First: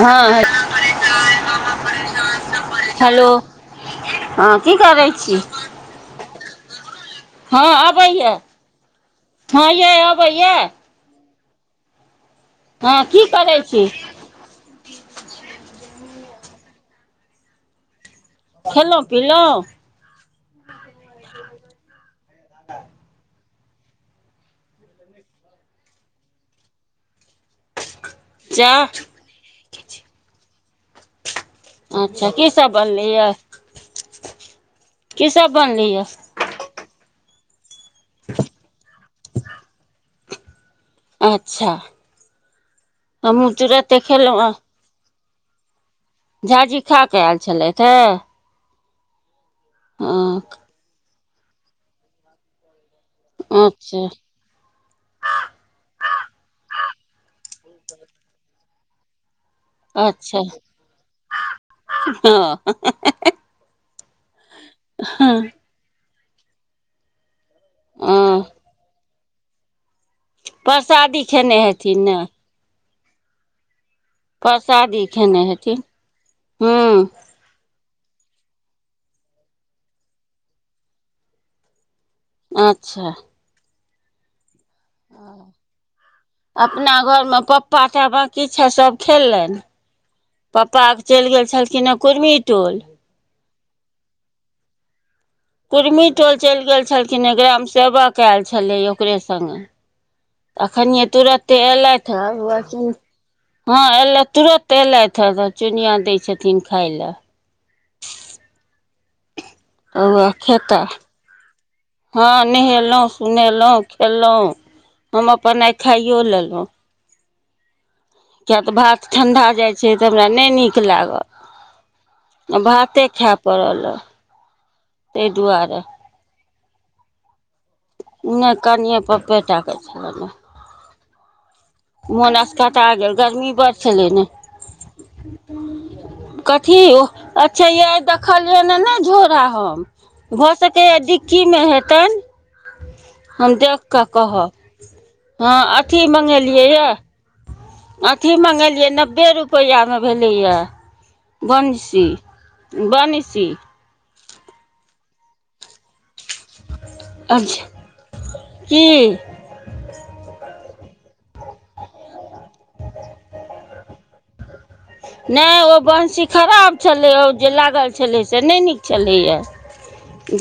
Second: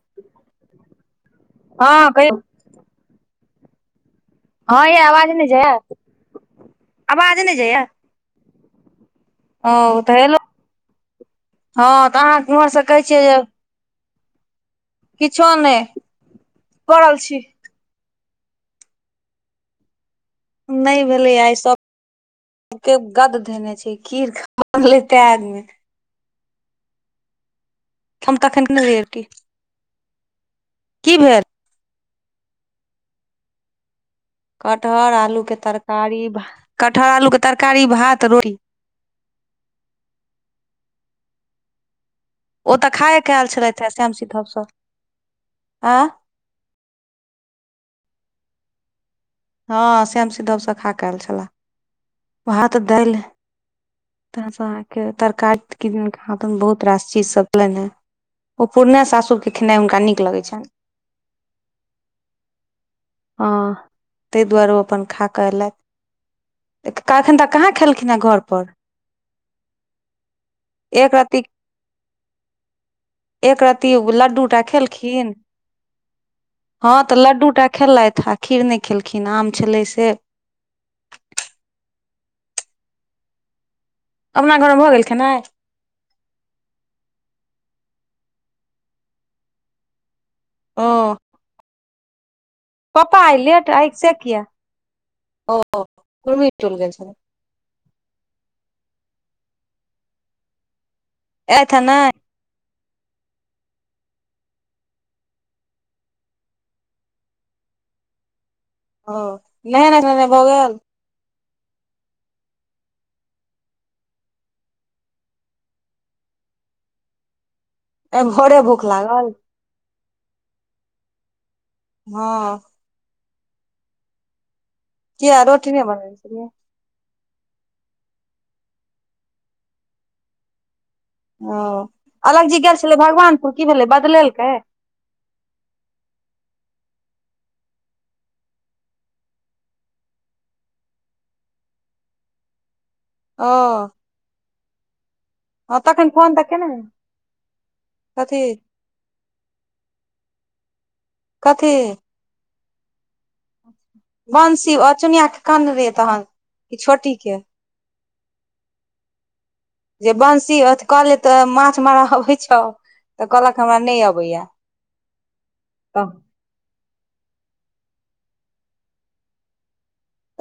हँ हे हँ कहियौ हेलो हँ की यै करै आवाज छी नहि जाइये आवाज नहि हँ जाइये अबैया हां यै ओ तऽ हेलो अबैया हँ तऽ अहाँ उम्हरसँ कहै हँ छियै की जे करै छी किछो नहि परल छी खेलौं पिलौं नहि भेलै आइ सब के गद धेने छै खीर खा ले तै आदमी हम तखन चाह नहियै रोटी कि भेल अच्छा की सब बनलै यै कटहर आलू के तरकारी भा कटहर आलू के तरकारी भात रोटी अच्छा ओ तऽ खायेक आयल हमहूँ छलथि हे तुरते श्याम स्वीट खेलहुँ हँ हाउस सँ आँ झाजी खा कऽ आयल छलथि ह हँ श्याम स्वीट हाउस सँ खा क आयल छलाह भात दालि अच्छा तहनसँ अहाँके तरकारी किदनक हाथ बहुत रास चीजसभ भेलनि हे ओ पुरने सासुरकेँ खेनाइ हुनका नीक अच्छा लगै छनि हँ हँ त‌इ दुआरे ओ अपन खा कऽ अयलैत तऽ कहलखन तऽ कहाँ खेलखिन हेँ हँ घरपर एक परसादी रत्ती खेने हेथिन ने एक रति लड्डू टा परसादी खेलखिन खेने हेथिन हँ हूँ तऽ लड्डू टा खेल‌इथ आ खीर नहि खेलखिन आम छलै से अच्छा अपना घरमे भऽ गेल खेनाइ अपना घरमे पप्पा बाकी छे सब खेललनि पप्पा ओ के चलि गेल छलखिन ह कुुरमी पप्पा आइ लेट आइ से किया कुर्मी टोल चलि गेल छलखिन ह ग्राम सेवक एयल छलै ह ओकरे संग अखनीय तुंरते एलथि ह ह एलथि तुरोतेलथि हे तऽ चुनिया दै छथिन खाय लए ओ नहेनाय तऽ सुनेनाय उएह भऽ खेता गेल हँ नहेलहुँ सुनेलहुँ खेलहुँ हम अपन आ खाइयो लेलहुँ आइ भोरे किया तऽ भूख भात लागल ठंडा जाइ छै तऽ हमरा नहि नीक लागल हँ आ भाते खायए पड़ल ह किया रोटी नहि बनने चिय‌ए नहि कनिए पप्पे टाक छल ने ओ मोन अलग जी असकता छलै गेल गर्मी भगवानपुर की बड़ भेलै छलै ने बदलेलकै कथी ओह आच्छा य देखलियै ने नहि झोरा हम भऽ सकैऐ डिक्कीमे हेतेन हम देख ओ केऽ कहब हँ अथी तखन फोन तऽ मंगेली केने रहे ये अथी कथी मंगेलियै नब्बे रुपया मे भेले या कथी बंसी बनसी बंसी अ चुनीया के कहने रहीये अ तहान अच्छा की जे बंसी हो त कहले तऽ माछ मारऽ हो छौ तऽ कहलक हमरा नहि अबैया नहि ओ तऽ बंशी खराब छलै ओ जे लागल छलै से नहि नीक छलैए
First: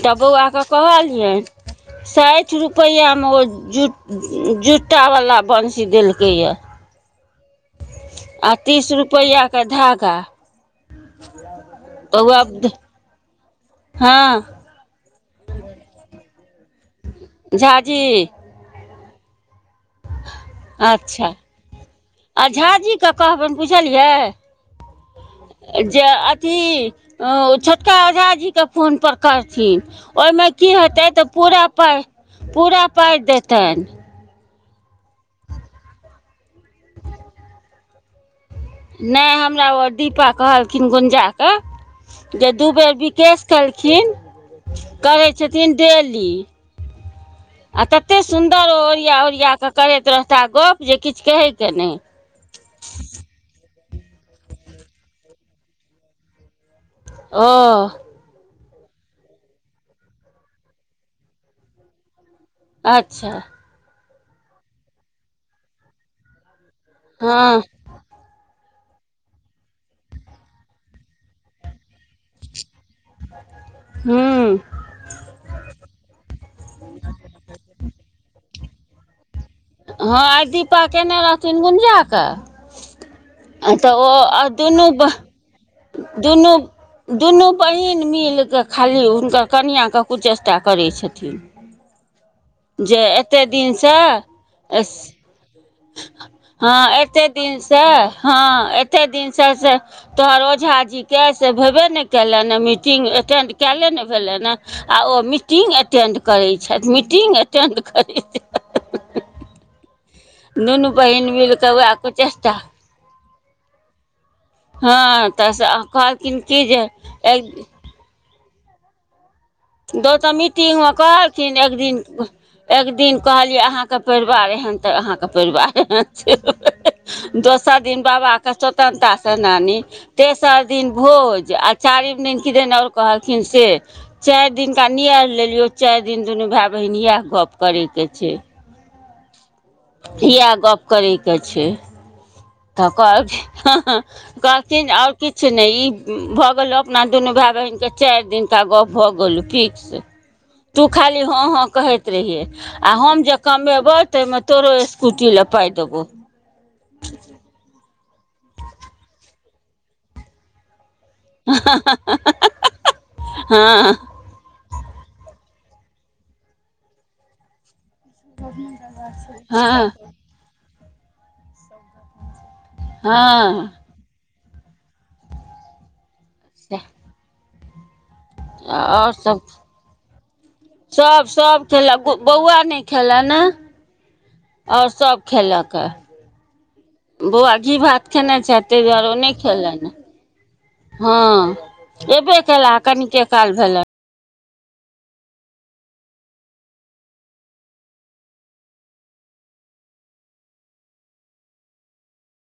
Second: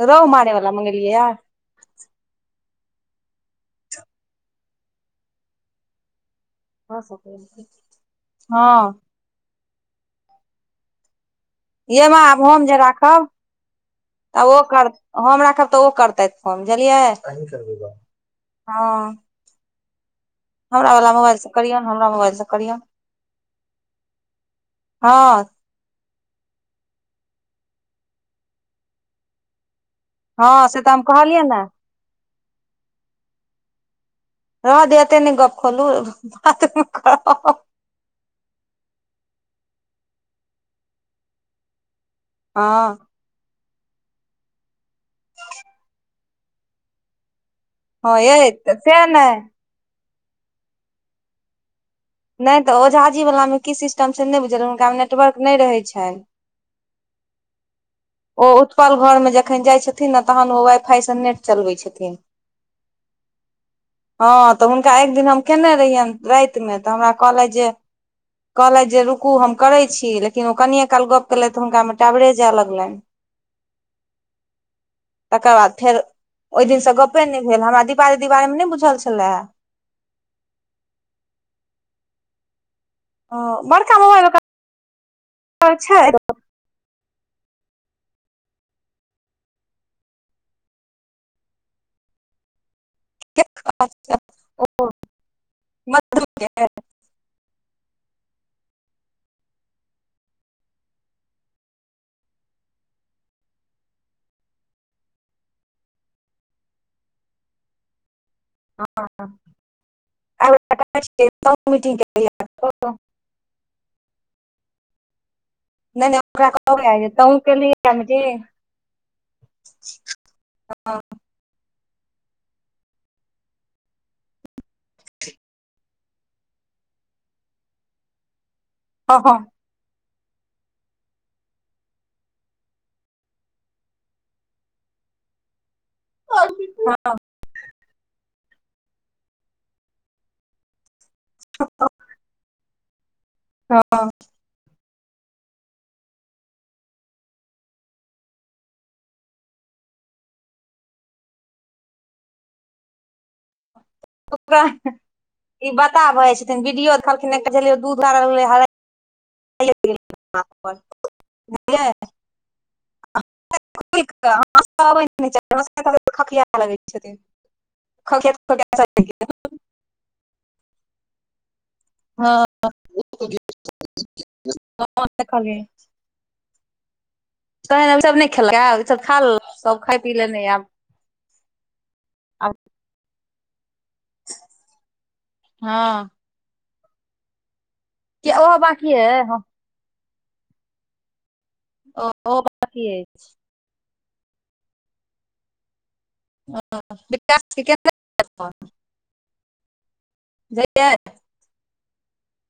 तऽ रौ बौआक मारे के वाला मंगेलियै या कहलियनि साठि रुपया रुपेया में ओ जुता बला बंशी देलकै यै आ हँ तीस रुपेया के धागा ये माँ तऽ आब हम उएह जे राखब हँ तऽ ओ कर हम राखब तऽ ओ करतै समझलियीऐ झाजी हँ हमरा वला अच्छा मोबाइल से करियौ हमरा मोबाइल से आ करियौ झाजीकेँ कहबनि बुझलियै हँ जे अथी छोटका ओझा जीके फोनपर करथिन ओहिमे हँ की से हम होते तऽ कहलियै ने पूरा पाइ पूरा पाइ देतनि रहऽ दे एते नहि गप्प खोलू खत्म करब नहि हमरा ओ दीपा कहलखिन गुंजा के जे दू हँ बेर विकेश कहलखिन करय छथिन डेली आ हँ तते यै सुन्दर तऽ ओ सएह ओरिया ने ओरिया कऽ करैत रहताह गप जे किछ कहै के नहि नहि तऽ ओझाजी वला मे की सिस्टम से नहि बुझल हुनका मे नेटवर्क नहि रहैत छनि ओ ओ उप्पर घरमे जखन जाइ छथिन ने तहन ओ वाइ फाइ से नेट चलबै छथिन अच्छा हँ तऽ हुनका एक दिन हम कैनै रहिऐन राति मे तऽ हमरा कहलथि हँ जे कहलथि जे रूकू हम करै छी लेकिन ओ कनिये काल गप्प केलथ तऽ हुनका में टावरे जाय लगलनि हुँ तकर बाद फेर ओहि दिन सँ गपे नहि भेल हमरा दीपा दीदी के बारे में नै बुझल बुझल छलै हँ आइ दीपा कयने रहथिन गुंजा कऽ आ तऽ बड़का ओ मोबाइल आ दुनू ब दुनू दुनू बहिन मिल कऽ खाली हुनकर कनिआँ के कुचष्टा करैत छथिन [inaudible] जे एते दिन से एस हँ एतै दिन सँ ह ए एते दिन से से तोहर ओझा जी के से भेबे ने केले मीटंग अटेंड कयले भेलनि ह आ ओ मीटिंगटेंड करै छथि मीटिंगगेटेड करै छै ह दुनू बहिन मिल कऽ वएह कुचेष्टा [unintelligible] हाँ तऽ से नहि कहलखिन ओकरा की जे कहबै आइ तहूँ एक केलियै मीटिंग दोटा मीटिंग में कहलखिन एक दिन एक दिन कहलियै अहाँ के परिवार एहन तऽ अहाँ के परिवार एहन छै दोसर दिन बाबा कऽ स्वतंत्रता हँ हँ सेनानी तेसर दिन भोज आ चारिम दिन किदन आ और कहलखिन से चारि दिन का नैआइर लेलियै चारि दिन दुनू भैए बहिन हँ इएह गप करै के छै इहय गप्प करय के छै तऽ कहलखीन हाँ हँ हाँ कहल कहलथिन और किछु नहि ई भए गेल अपना दुनू भाय बहिन के चारि दिनका गप भऽ गेल थिक से टु खाली हाँ हाँ कहत रहिए हम जे कमे कमेबो में ओकरा तोरो स्कूटी लऽ पाय देबो दीयोर देखलखिन दूध हरै लगलै हँ हँ हँ हँ खिया लग [unintelligible] हँ हँ हँ खाले सेह सब नहि खेलक ई सब खा सब खाय पी लेनै आब सब सब खेला आब बौआ नहि खेला ने आओर सभ खेलक हँ ह बौआ घी भात खेने किया ओहो छथि ताहि बाँकी दुआरे ओ अइ नहि हँ खेलनि हँ एबे ओहो केला हऽ बाँकी कनि अछि के काल भेलै ह विकास केना छैल फोन [unintelligible]